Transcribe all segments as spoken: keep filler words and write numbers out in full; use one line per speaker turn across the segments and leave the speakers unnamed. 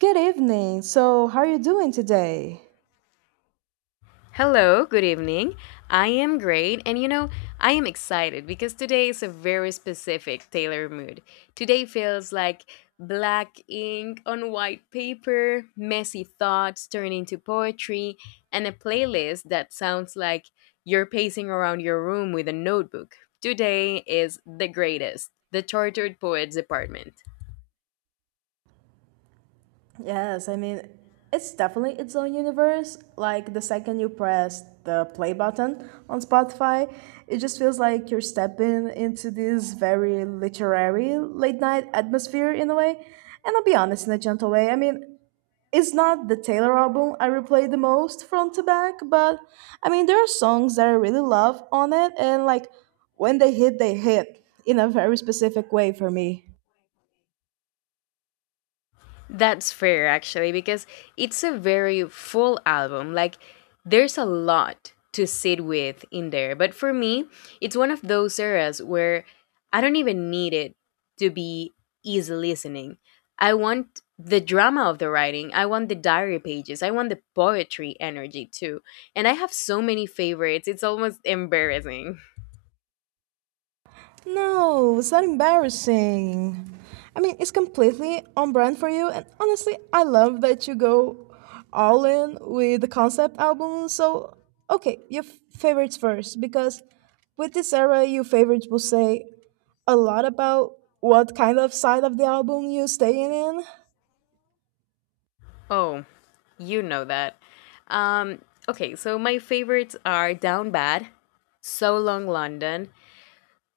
Good evening. So, how are you doing today?
Hello, good evening. I am great, and you know, I am excited because today is a very specific Taylor mood. Today feels like black ink on white paper, messy thoughts turned into poetry, and a playlist that sounds like you're pacing around your room with a notebook. Today is the greatest, the Tortured Poets Department.
Yes, I mean, it's definitely its own universe. Like the
Like the
second you
second
press
to
the play
last, the
button
play
on
button on
Spotify, it just
Spotify.
feels like you're
It just feels
stepping
like you're
into
stepping
this
into this
very
very literary
literary late night
late
atmosphere in a
night
way.
atmosphere in
And
a
I'll be
way.
honest, in a
And
gentle
I'll be
way, I
honest,
mean,
I
it's
mean,
not the Taylor
it's not
album I replay the most front to back, but I mean, there are
the.
songs that I really love on it, and like when they hit, they hit in a very specific way for me.
That's fair, actually, because it's a very full album. Like, there's a lot to sit with in there. But for me, it's one of those eras where I don't even need it to be easy listening. I want the drama of the writing, I want the diary pages, I want the poetry energy too. And I have so many favorites, it's almost embarrassing.
No, it's not embarrassing. I mean, it's completely on brand for you, and honestly, I love that you go all in with the concept album. So, okay, your f- favorites first, because with this era, your favorites will say a lot about what kind of side of the album you're staying in.
Oh, you know that. Um, okay, so my favorites are Down Bad, So Long London,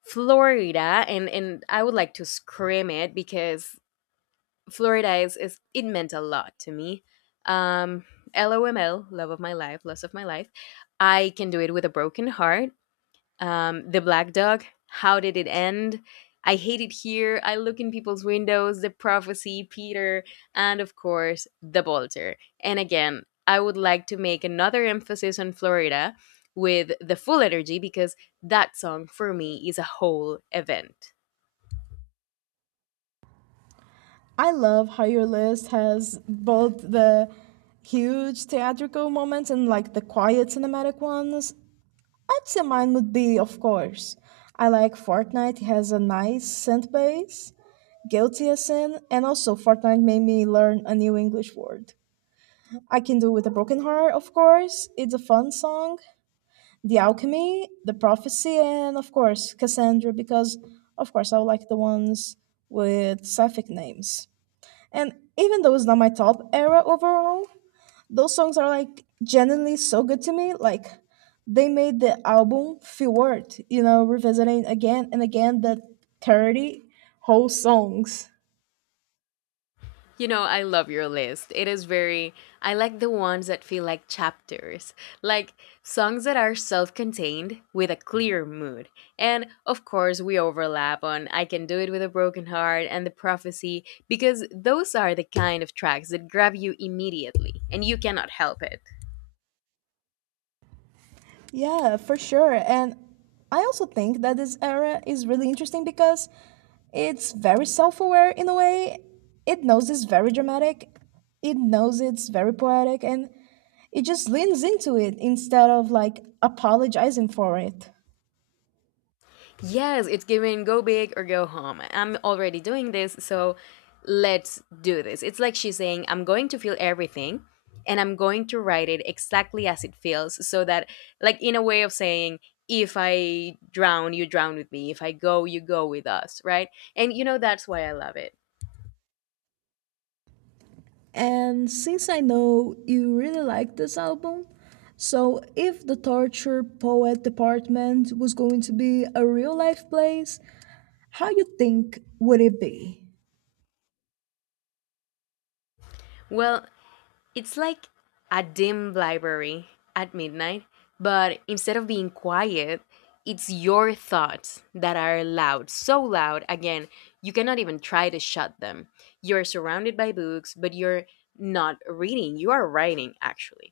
Florida, and and I would like to scream it because Florida is, is it meant a lot to me. Um, L O M L, love of my life, loss of my life. I can do it with a broken heart, um, The Black Dog. How did it end? I hate it here. I look in people's windows. The Prophecy, Peter, and of course, The Bolter. And again, I would like to make another emphasis on Florida with the full energy because that song for me is a whole event.
I love how your list has both the huge theatrical moments and like the quiet cinematic ones. I'd say mine would be, of course. I like Fortnite, it has a nice synth bass, guilty as sin, and also Fortnite made me learn a new English word. I Can Do With a Broken Heart, of course, it's a fun song, The Alchemy, The Prophecy, and of course Cassandra, because of course I like the ones with sapphic names. And even though it's not my top era overall, those songs are like genuinely so good to me. Like they made the album feel worth, you know, revisiting again and again the thirty whole songs.
You know, I love your list. It is very, I like the ones that feel like chapters, like songs that are self contained with a clear mood. And of course, we overlap on I Can Do It With a Broken Heart and The Prophecy, because those are the kind of tracks that grab you immediately and you cannot help it.
Yeah, for sure. And I also think that this era is really interesting because it's very self aware in a way. It knows it's very dramatic, it knows it's very poetic, and it just leans into it instead of like apologizing for it.
Yes, it's given go big or go home. I'm already doing this, so let's do this. It's like she's saying, I'm going to feel everything and I'm going to write it exactly as it feels, so that, like, in a way of saying, if I drown, you drown with me. If I go, you go with us, right? And you know, that's why I love it.
And since I know you really like this album, so if the torture poet department was going to be a real life place, how you think would it be?
Well, it's like a dim library at midnight, but instead of being quiet, it's your thoughts that are loud, so loud, again, you cannot even try to shut them. You're surrounded by books, but you're not reading, you are writing actually.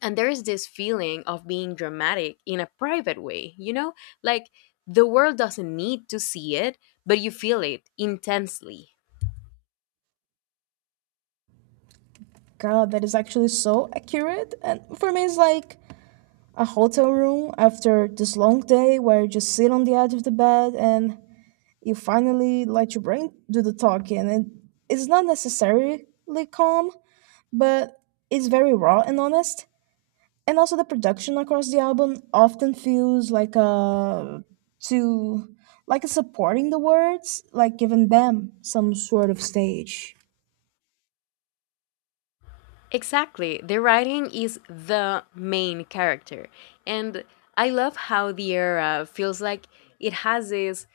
And there is this feeling of being dramatic in a private way, you know? Like the world doesn't need to see it, but you feel it intensely.
God, that is actually so accurate. And for me, it's like a hotel room after this long day where you just sit on the edge of the bed and you finally let your brain do the talking. And it's not necessarily calm, but it's very raw and honest. And also the production across the album often feels like a to like a supporting the words like giving them some sort of stage.
Exactly. The writing is the main character. And I love how the era feels like it has this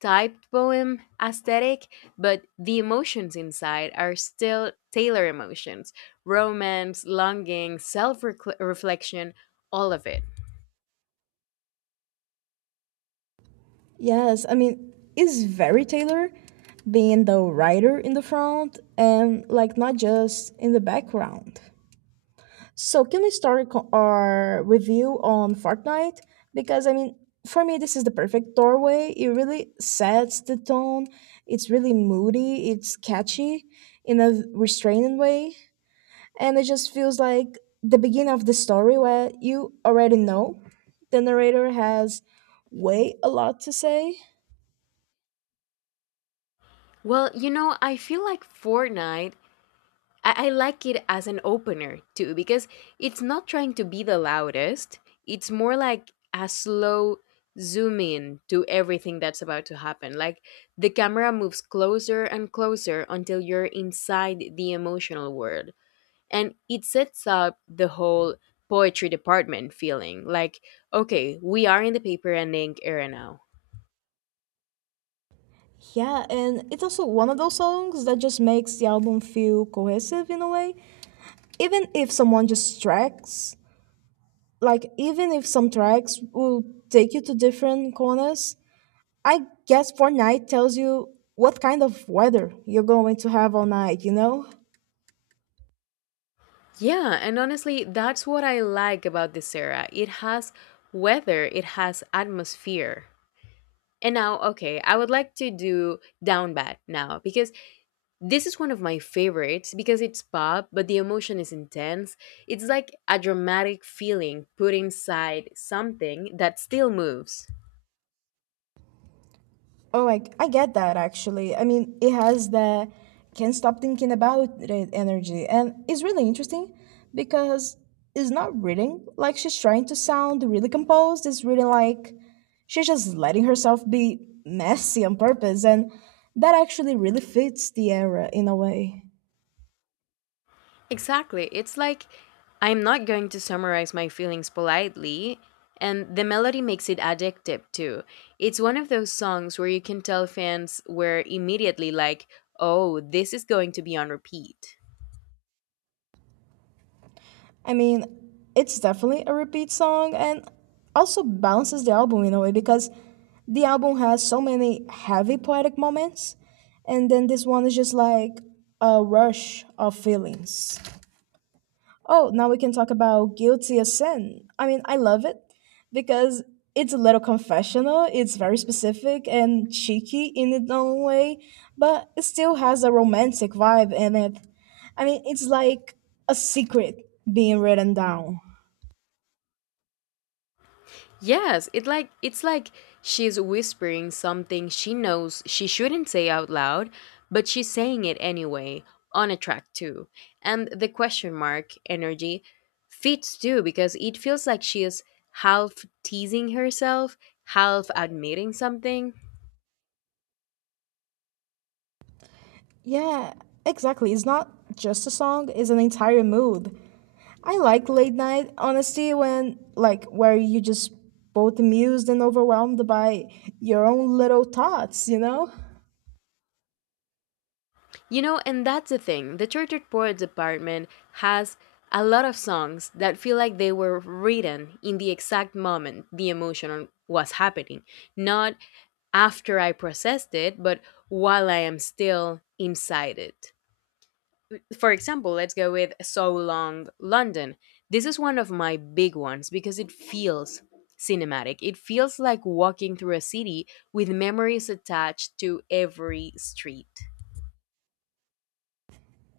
typed poem aesthetic, but the emotions inside are still Taylor emotions romance, longing, self reflection, all of it.
Yes, I mean it's very Taylor, being the writer in the front and like not just in the background. So can we start co- our review on Fortnite? Because I mean, for me, this is the perfect doorway. It really sets the tone. It's really moody. It's catchy in a restraining way, and it just feels like the beginning of the story where you already know the narrator has way a lot to say.
Well, you know, I feel like Fortnite I, I like it as an opener too because it's not trying to be the loudest. It's more like a slow zoom in to everything that's about to happen. Like the camera moves closer and closer until you're inside the emotional world. And it sets up the whole poetry department feeling like, okay, we are in the paper and ink era now.
Yeah, and it's also one of those songs that just makes the album feel cohesive in a way. Even if someone just tracks like even if some tracks will take you to different corners, I guess Fortnite tells you what kind of weather you're going to have all night you know
Yeah, and honestly, that's what I like about this era. It has weather, it has atmosphere. And now, okay, I would like to do Down Bad now because this is one of my favorites because it's pop, but the emotion is intense. It's like a dramatic feeling put inside something that still moves.
Oh, like I get that actually. I mean it has the can't stop thinking about it energy and it's really interesting because it's not reading like she's trying to sound really composed, it's really like she's just letting herself be messy on purpose and that actually really fits the era in a way.
Exactly. It's like I'm not going to summarize my feelings politely, and the melody makes it addictive too. It's one of those songs where you can tell fans were immediately like, oh, this is going to be on repeat.
I mean, it's definitely a repeat song and also balances the album in a way because the album has so many heavy poetic moments, and then this one is just like a rush of feelings. Oh, now we can talk about Guilty as Sin. I mean, I love it because it's a little confessional, it's very specific and cheeky in its own way, but it still has a romantic vibe in it. I mean, it's like a secret being written down.
Yes, it like it's like she's whispering something she knows she shouldn't say out loud, but she's saying it anyway on a track too. And the question mark energy fits too because it feels like she is half teasing herself, half admitting something.
Yeah, exactly. It's not just a song, it's an entire mood. I like late night honestly, when like where you just both amused and overwhelmed by your own little thoughts, you know?
You know, and that's the thing. The Tortured Poets Department has a lot of songs that feel like they were written in the exact moment the emotion was happening, not after I processed it, but while I am still inside it. For example, let's go with So Long London. This is one of my big ones because it feels cinematic. It feels like walking through a city with memories attached to every street.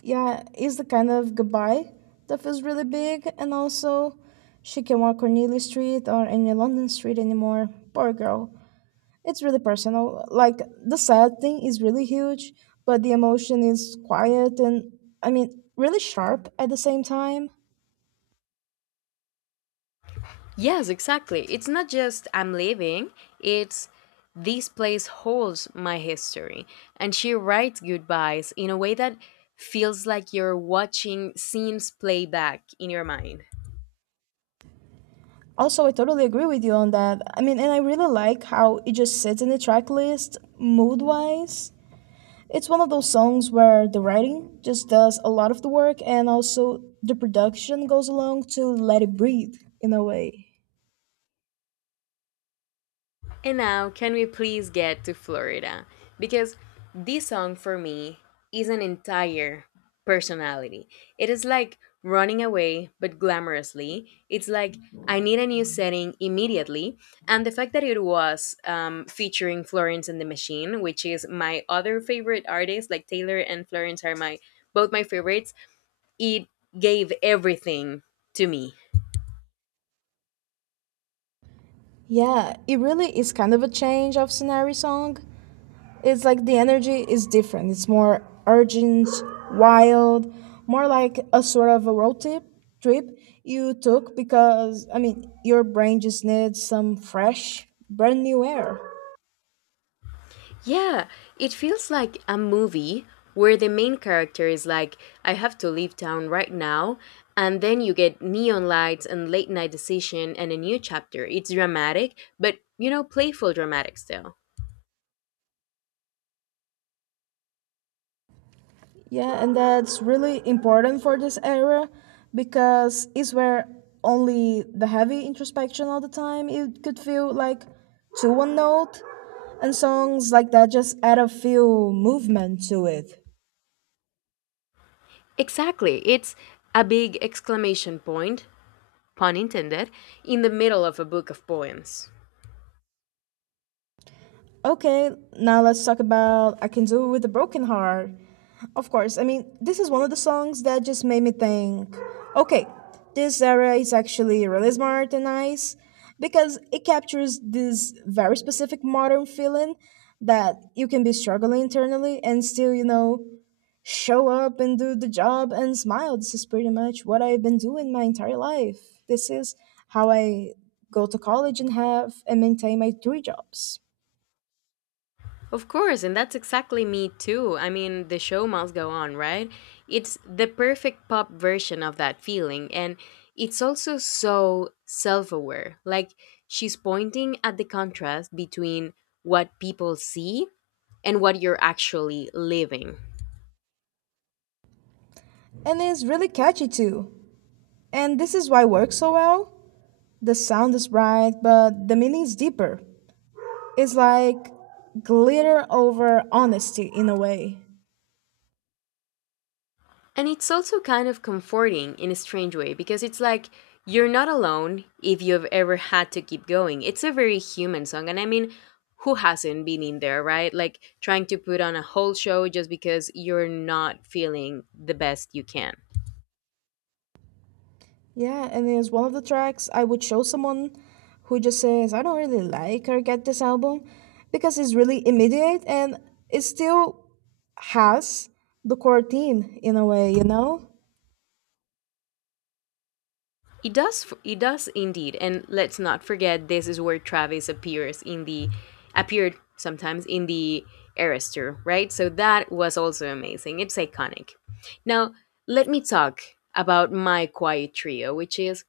Yeah, it's the kind of goodbye that feels really big and also she can walk Cornelia Street or any London street anymore. Poor girl. It's really personal. Like the sad thing is really huge, but the emotion is quiet and I mean really sharp at the same time.
Yes, exactly. It's not just I'm leaving, it's this place holds my history. And she writes goodbyes in a way that feels like you're watching scenes play back in your mind.
Also, I totally agree with you on that. I mean, and I really like how it just sits in the track list mood wise. It's one of those songs where the writing just does a lot of the work and also the production goes along to let it breathe in a way.
And now, can we please get to Florida? Because this song for me is an entire personality. It is like running away, but glamorously. It's like I need a new setting immediately. And the fact that it was um, featuring Florence and the Machine, which is my other favorite artist, like Taylor and Florence are my both my favorites, it gave everything to me.
Yeah, it really is kind of a change of scenery song. It's like the energy is different. It's more urgent, wild, more like a sort of a road trip trip you took because I mean your brain just needs some fresh, brand new air.
Yeah, it feels like a movie where the main character is like, I have to leave town right now. And then you get neon lights and late night decision and a new chapter. It's dramatic, but you know, playful dramatic still.
Yeah, and that's really important for this era because it's where only the heavy introspection all the time it could feel like to one note and songs like that just add a few movement to it.
Exactly. It's a big exclamation point, pun intended, in the middle of a book of poems.
Okay, now let's talk about I Can Do It With a Broken Heart. Of course, I mean, this is one of the songs that just made me think, okay, this era is actually really smart and nice because it captures this very specific modern feeling that you can be struggling internally and still, you know, show up and do the job and smile. This is pretty much what I've been doing my entire life. This is how I go to college and have and maintain my three jobs.
Of course, and that's exactly me too. I mean, the show must go on, right? It's the perfect pop version of that feeling, and it's also so self aware. Like, she's pointing at the contrast between what people see and what you're actually living.
And it's really catchy too. And this is why it works so well. The sound is bright, but the meaning is deeper. It's like glitter over honesty in a way.
And it's also kind of comforting in a strange way because it's like you're not alone if you've ever had to keep going. It's a very human song. And I mean, who hasn't been in there, right? Like trying to put on a whole show just because you're not feeling the best you can.
Yeah, and it's one of the tracks I would show someone who just says, I don't really like or get this album, because it's really immediate and it still has the core theme in a way, you know?
It does. It does indeed. And let's not forget, this is where Travis appears in the appeared sometimes in the Arrestor, right? So that was also amazing. It's iconic. Now let me talk about my quiet trio, which is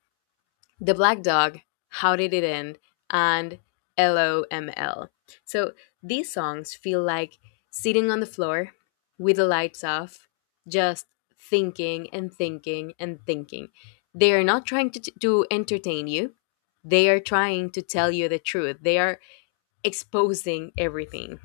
the Black Dog, How Did It End, and L O M L. So these songs feel like sitting on the floor with the lights off, just thinking and thinking and thinking. They are not trying to, to entertain you, they are trying to tell you the truth. They are exposing everything.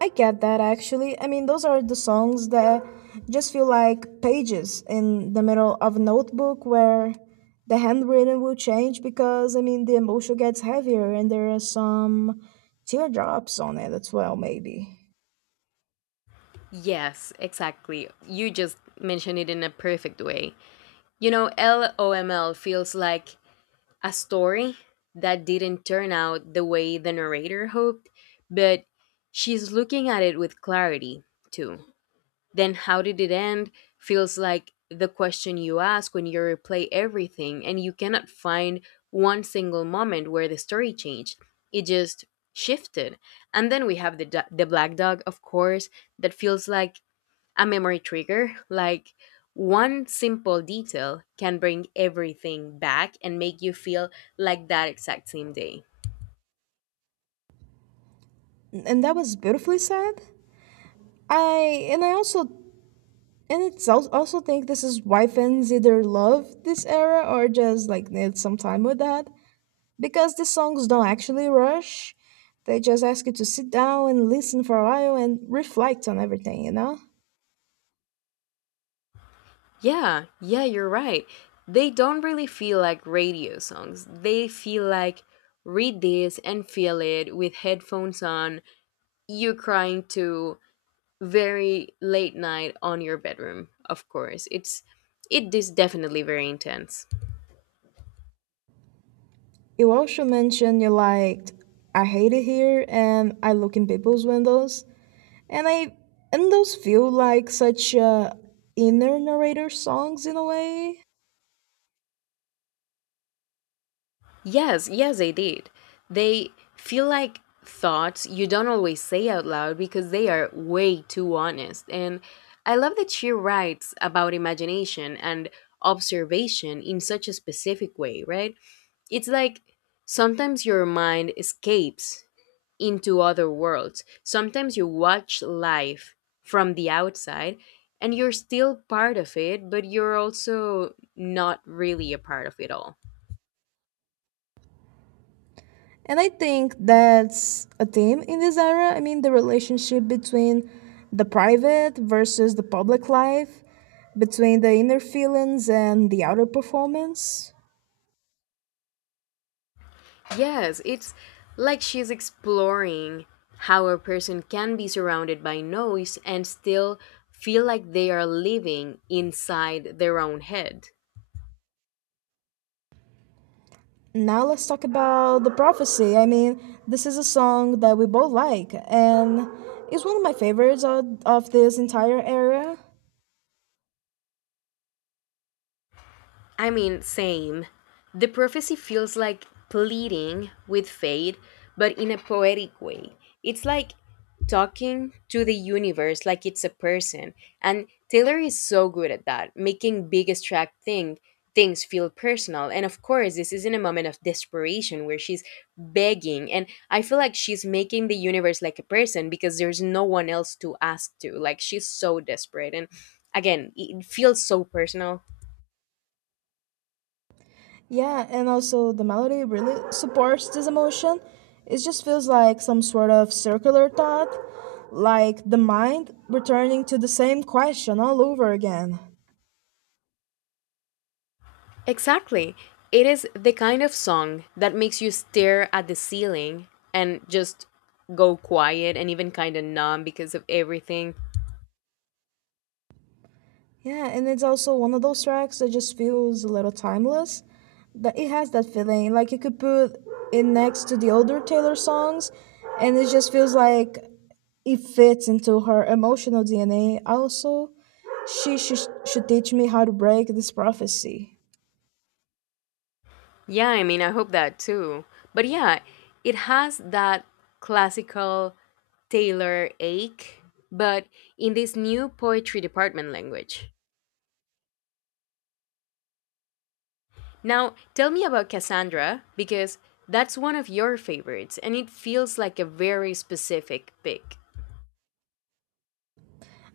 I get that actually. I mean, those are the songs that just feel like pages in the middle of a notebook where the handwriting will change because, I mean, the emotion gets heavier and there are some teardrops on it as well, maybe.
Yes, exactly. You just mentioned it in a perfect way. You know, L O M L feels like a story that didn't turn out the way the narrator hoped, but she's looking at it with clarity too. Then, how did it end? Feels like the question you ask when you replay everything and you cannot find one single moment where the story changed. It just shifted. And then we have the, do- the black dog, of course, that feels like a memory trigger. Like one simple detail can bring everything back and make you feel like that exact same day.
And that was beautifully said. I, and I also, and it's al- also think this is why fans either love this era or just like need some time with that because the songs don't actually rush. They just ask you to sit down and listen for a while and reflect on everything, you know?
Yeah, yeah, you're right. They don't really feel like radio songs. They feel like read this and feel it with headphones on, you crying to very late night on your bedroom, of course. It's it is definitely very intense.
You also mentioned you liked I Hate It Here and I Look in People's Windows. And I and those feel like such uh, inner narrator songs in a way.
Yes, yes, they did. They feel like thoughts you don't always say out loud because they are way too honest. And I love that she writes about imagination and observation in such a specific way, right? It's like sometimes your mind escapes into other worlds. Sometimes you watch life from the outside and you're still part of it, but you're also not really a part of it all.
And I think that's a theme in this era. I mean, the relationship between the private versus the public life, between the inner feelings and the outer performance.
Yes, it's like she's exploring how a person can be surrounded by noise and still feel like they are living inside their own head.
Now let's talk about The Prophecy. I mean, this is a song that we both like, and it's one of my favorites of, of this entire era.
I mean, same. The prophecy feels like pleading with fate, but in a poetic way. It's like talking to the universe like it's a person. And Taylor is so good at that, making big abstract thing things feel personal. And of course, this is in a moment of desperation where she's begging and I feel like she's making the universe like a person because there's no one else to ask to. Like she's so desperate and again, it it feels so personal.
Yeah, and also the melody really supports this emotion. It just feels like some sort of circular thought, like the mind returning to the same question all over again.
Exactly. It is the kind of song that makes you stare at the ceiling and just go quiet and even kind of numb because of everything.
Yeah, and it's also one of those tracks that just feels a little timeless. That it has that feeling. Like you could put it next to the older Taylor songs and it just feels like it fits into her emotional D N A. Also, she should, should teach me how to break this prophecy.
Yeah, I mean, I hope that too. But yeah, it has that classical Taylor ache, but in this new poetry department language. Now, tell me about Cassandra because that's one of your favorites and it feels like a very specific pick.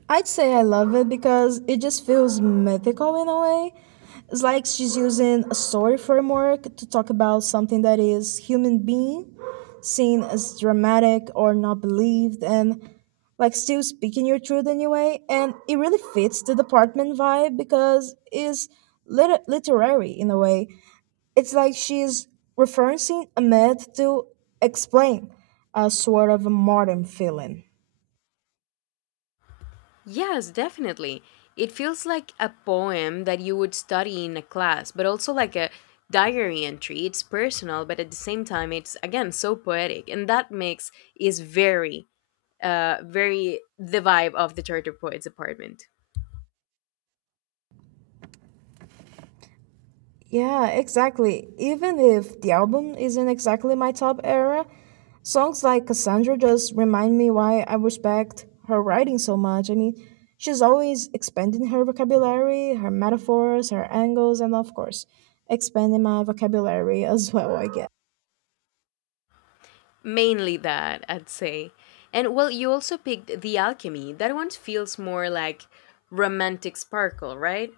I'd say I love it because it just feels mythical in a way. It's like she's using a story framework to talk about something that is human being, seen as dramatic or not believed, and like still speaking your truth anyway. And it really fits the department vibe because it's lit- literary in a way. It's like she's referencing a myth to explain a sort of a modern feeling.
Yes, definitely. It feels like a poem that you would study in a class, but also like a diary entry. It's personal, but at the same time, it's again so poetic, and that makes is very, uh, very the vibe of the Charter Poets Apartment.
Yeah, exactly. Even if the album isn't exactly my top era, songs like Cassandra just remind me why I respect her writing so much. I mean, she's always expanding her vocabulary, her metaphors, her angles, and of course, expanding my vocabulary as well, I guess.
Mainly that, I'd say. And well, you also picked The Alchemy. That one feels more like romantic sparkle, right?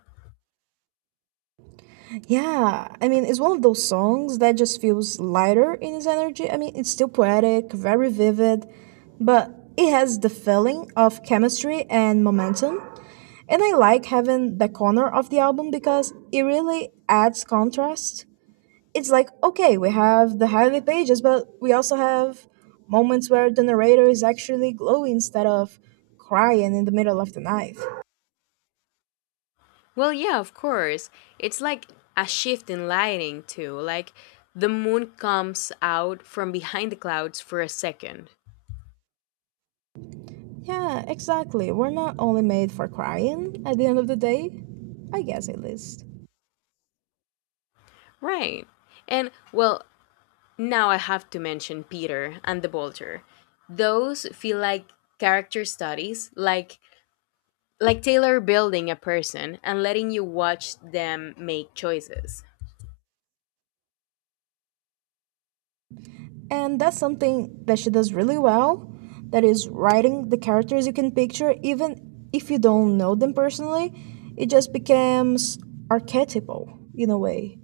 Yeah, I mean, it's one of those songs that just feels lighter in its energy. I mean, it's still poetic, very vivid, but it has the feeling of chemistry and momentum. And I like having the corner of the album because it really adds contrast. It's like, okay, we have the highlight pages, but we also have moments where the narrator is actually glowing instead of crying in the middle of the night.
Well, yeah, of course. It's like a shift in lighting, too. Like the moon comes out from behind the clouds for a second.
Yeah, exactly. We're not only made for crying at the end of the day. I guess at least.
Right. And, well, now I have to mention Peter and the Vulture. Those feel like character studies, like like Taylor building a person and letting you watch them make choices.
And that's something that she does really well. That is writing the characters you can picture, even if you don't know them personally. It just becomes archetypal in a way.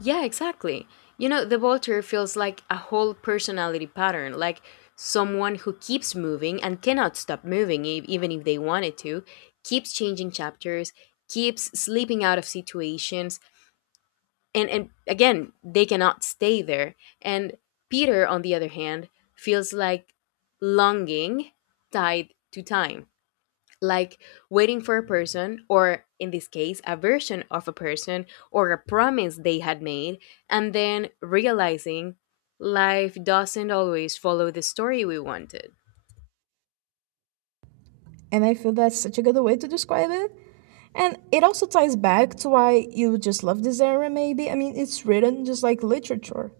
Yeah, exactly. You know, the Voltaire feels like a whole personality pattern, like someone who keeps moving and cannot stop moving, e- even if they wanted to, keeps changing chapters, keeps slipping out of situations, and, and again, they cannot stay there. And Peter, on the other hand, feels like longing tied to time like waiting for a person, or in this case, a version of a person or a promise they had made, and then realizing life doesn't always follow the story we wanted.
And I feel that's such a good way to describe it. And it also ties back to why you just love this era, maybe. I mean, it's written just like literature.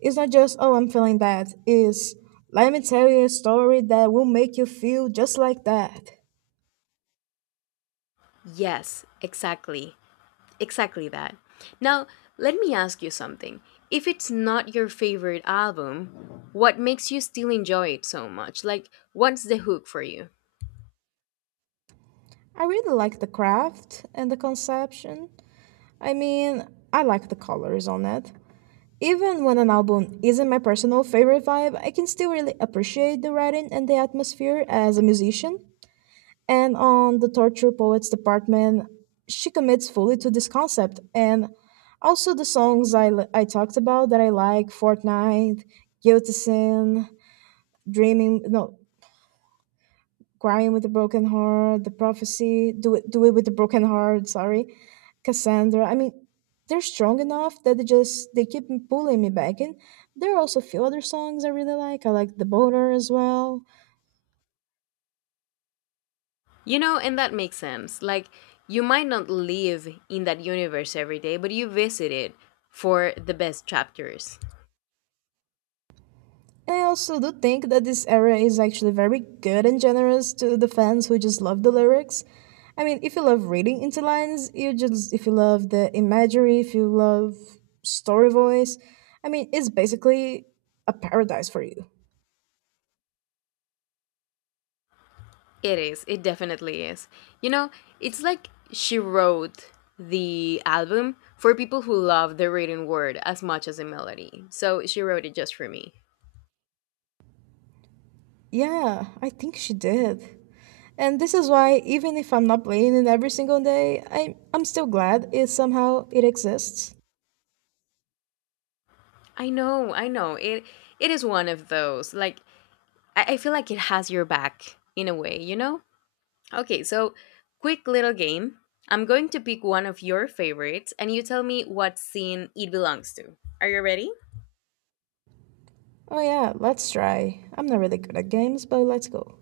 It's not just, oh, I'm feeling bad. It's, let me tell you a story that will make you feel just like that.
Yes, exactly. Exactly that. Now, let me ask you something. If it's not your favorite album, what makes you still enjoy it so much? Like, what's the hook for you?
I really like the craft and the conception. I mean, I like the colors on it. Even when an album isn't my personal favorite vibe, I can still really appreciate the writing and the atmosphere as a musician. And on the Torture Poets department, she commits fully to this concept. And also the songs I I talked about that I like Fortnite, Guilty Sin, Dreaming, no, crying with a broken heart, the prophecy, do it, do it with a broken heart. Sorry, Cassandra. I mean, they're strong enough that they just they keep m- pulling me back in. There are also a few other songs I really like. I like the boater as well.
You know, and that makes sense. Like, you might not live in that universe every day, but you visit it for the best chapters.
And I also do think that this era is actually very good and generous to the fans who just love the lyrics. I mean, if you love reading into lines, you just if you love the imagery, if you love story voice, I mean, it's basically a paradise for you.
It is. It definitely is. You know, it's like she wrote the album for people who love the written word as much as the melody. So she wrote it just for me.
Yeah, I think she did. And this is why even if I'm not playing it every single day, I I'm still glad it somehow it exists.
I know, I know. It it is one of those. Like I, I feel like it has your back in a way, you know? Okay, so quick little game. I'm going to pick one of your favorites and you tell me what scene it belongs to. Are you ready?
Oh yeah, let's try. I'm not really good at games, but let's go.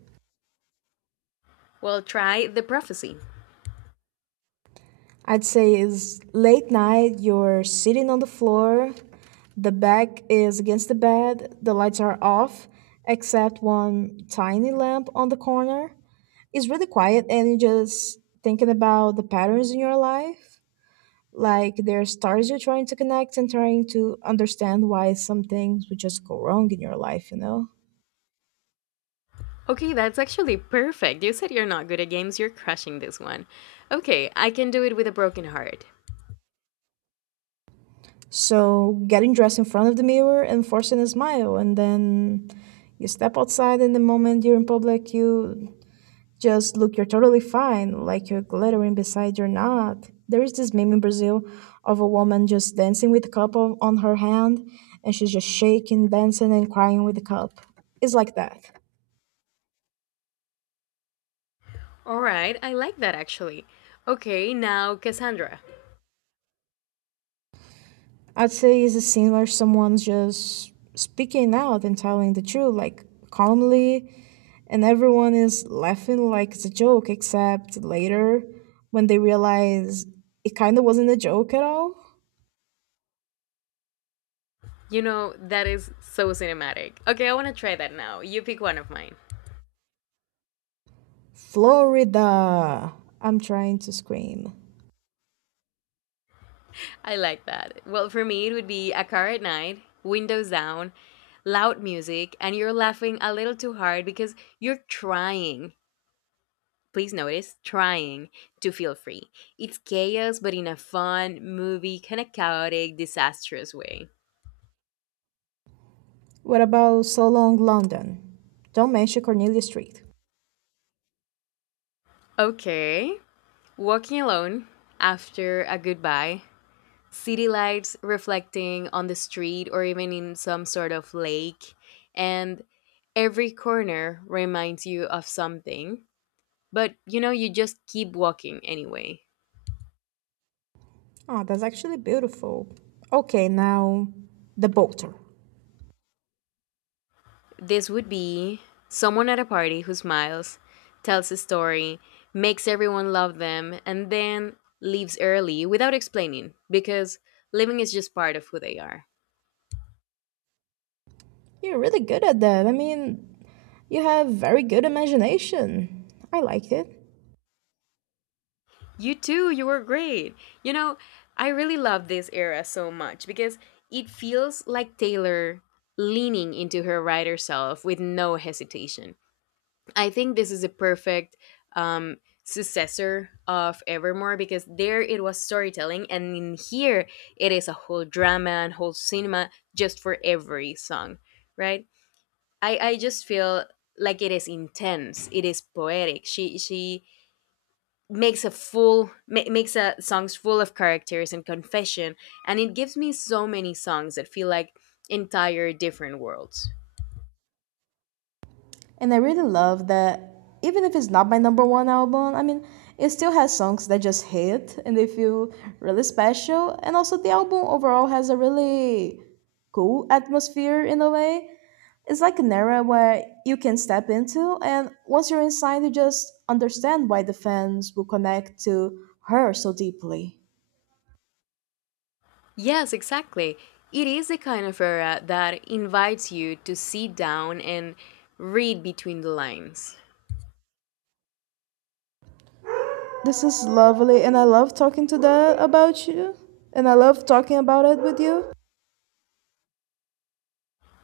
Well, try the prophecy.
I'd say is late night, you're sitting on the floor, the back is against the bed, the lights are off, except one tiny lamp on the corner. It's really quiet and you're just thinking about the patterns in your life. Like there are stars you're trying to connect and trying to understand why some things would just go wrong in your life, you know?
Okay, that's actually perfect. You said you're not good at games, you're crushing this one. Okay, I can do it with a broken heart.
So getting dressed in front of the mirror and forcing a smile and then you step outside and the moment you're in public, you just look you're totally fine, like you're glittering beside you're not. There is this meme in Brazil of a woman just dancing with a cup of, on her hand and she's just shaking, dancing and crying with the cup. It's like that.
All right, I like that actually. Okay, now Cassandra.
I'd say it's a scene where someone's just speaking out and telling the truth, like calmly, and everyone is laughing like it's a joke, except later when they realize it kind of wasn't a joke at all.
You know, that is so cinematic. Okay, I want to try that now. You pick one of mine.
Florida! I'm trying to scream.
I like that. Well, for me, it would be a car at night, windows down, loud music, and you're laughing a little too hard because you're trying. Please notice, trying to feel free. It's chaos, but in a fun, movie, kind of chaotic, disastrous way.
What about So Long London? Don't mention Cornelia Street.
Okay. Walking alone after a goodbye. City lights reflecting on the street or even in some sort of lake. And every corner reminds you of something. But you know, you just keep walking anyway.
Oh, that's actually beautiful. Okay, now the boater.
This would be someone at a party who smiles, tells a story, makes everyone love them, and then leaves early without explaining because living is just part of who they are.
You're really good at that. I mean, you have very good imagination. I like it.
You too, you were great. You know, I really love this era so much because it feels like Taylor leaning into her writer self with no hesitation. I think this is a perfect um, successor of Evermore because there it was storytelling, and in here it is a whole drama and whole cinema just for every song, right? I, I just feel like it is intense. It is poetic. She she makes a full ma- makes a songs full of characters and confession, and it gives me so many songs that feel like entire different worlds.
And I really love that even if it's not my number one album, I mean, it still has songs that just hit and they feel really special. And also, the album overall has a really cool atmosphere in a way. It's like an era where you can step into, and once you're inside, you just understand why the fans will connect to her so deeply.
Yes, exactly. It is the kind of era that invites you to sit down and read between the lines.
This is lovely, and I love talking to that about you, and I love talking about it with you.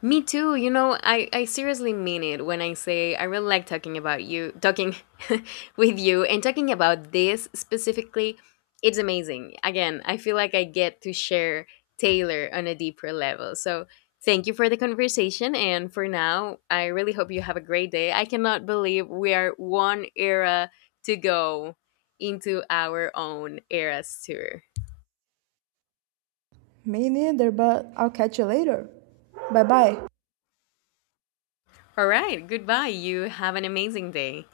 Me too. You know, I, I seriously mean it when I say I really like talking about you, talking with you, and talking about this specifically. It's amazing. Again, I feel like I get to share Taylor on a deeper level. So thank you for the conversation. And for now, I really hope you have a great day. I cannot believe we are one era to go into our own eras tour.
Me neither, but I'll catch you later. Bye bye.
All right. Goodbye. You have an amazing day.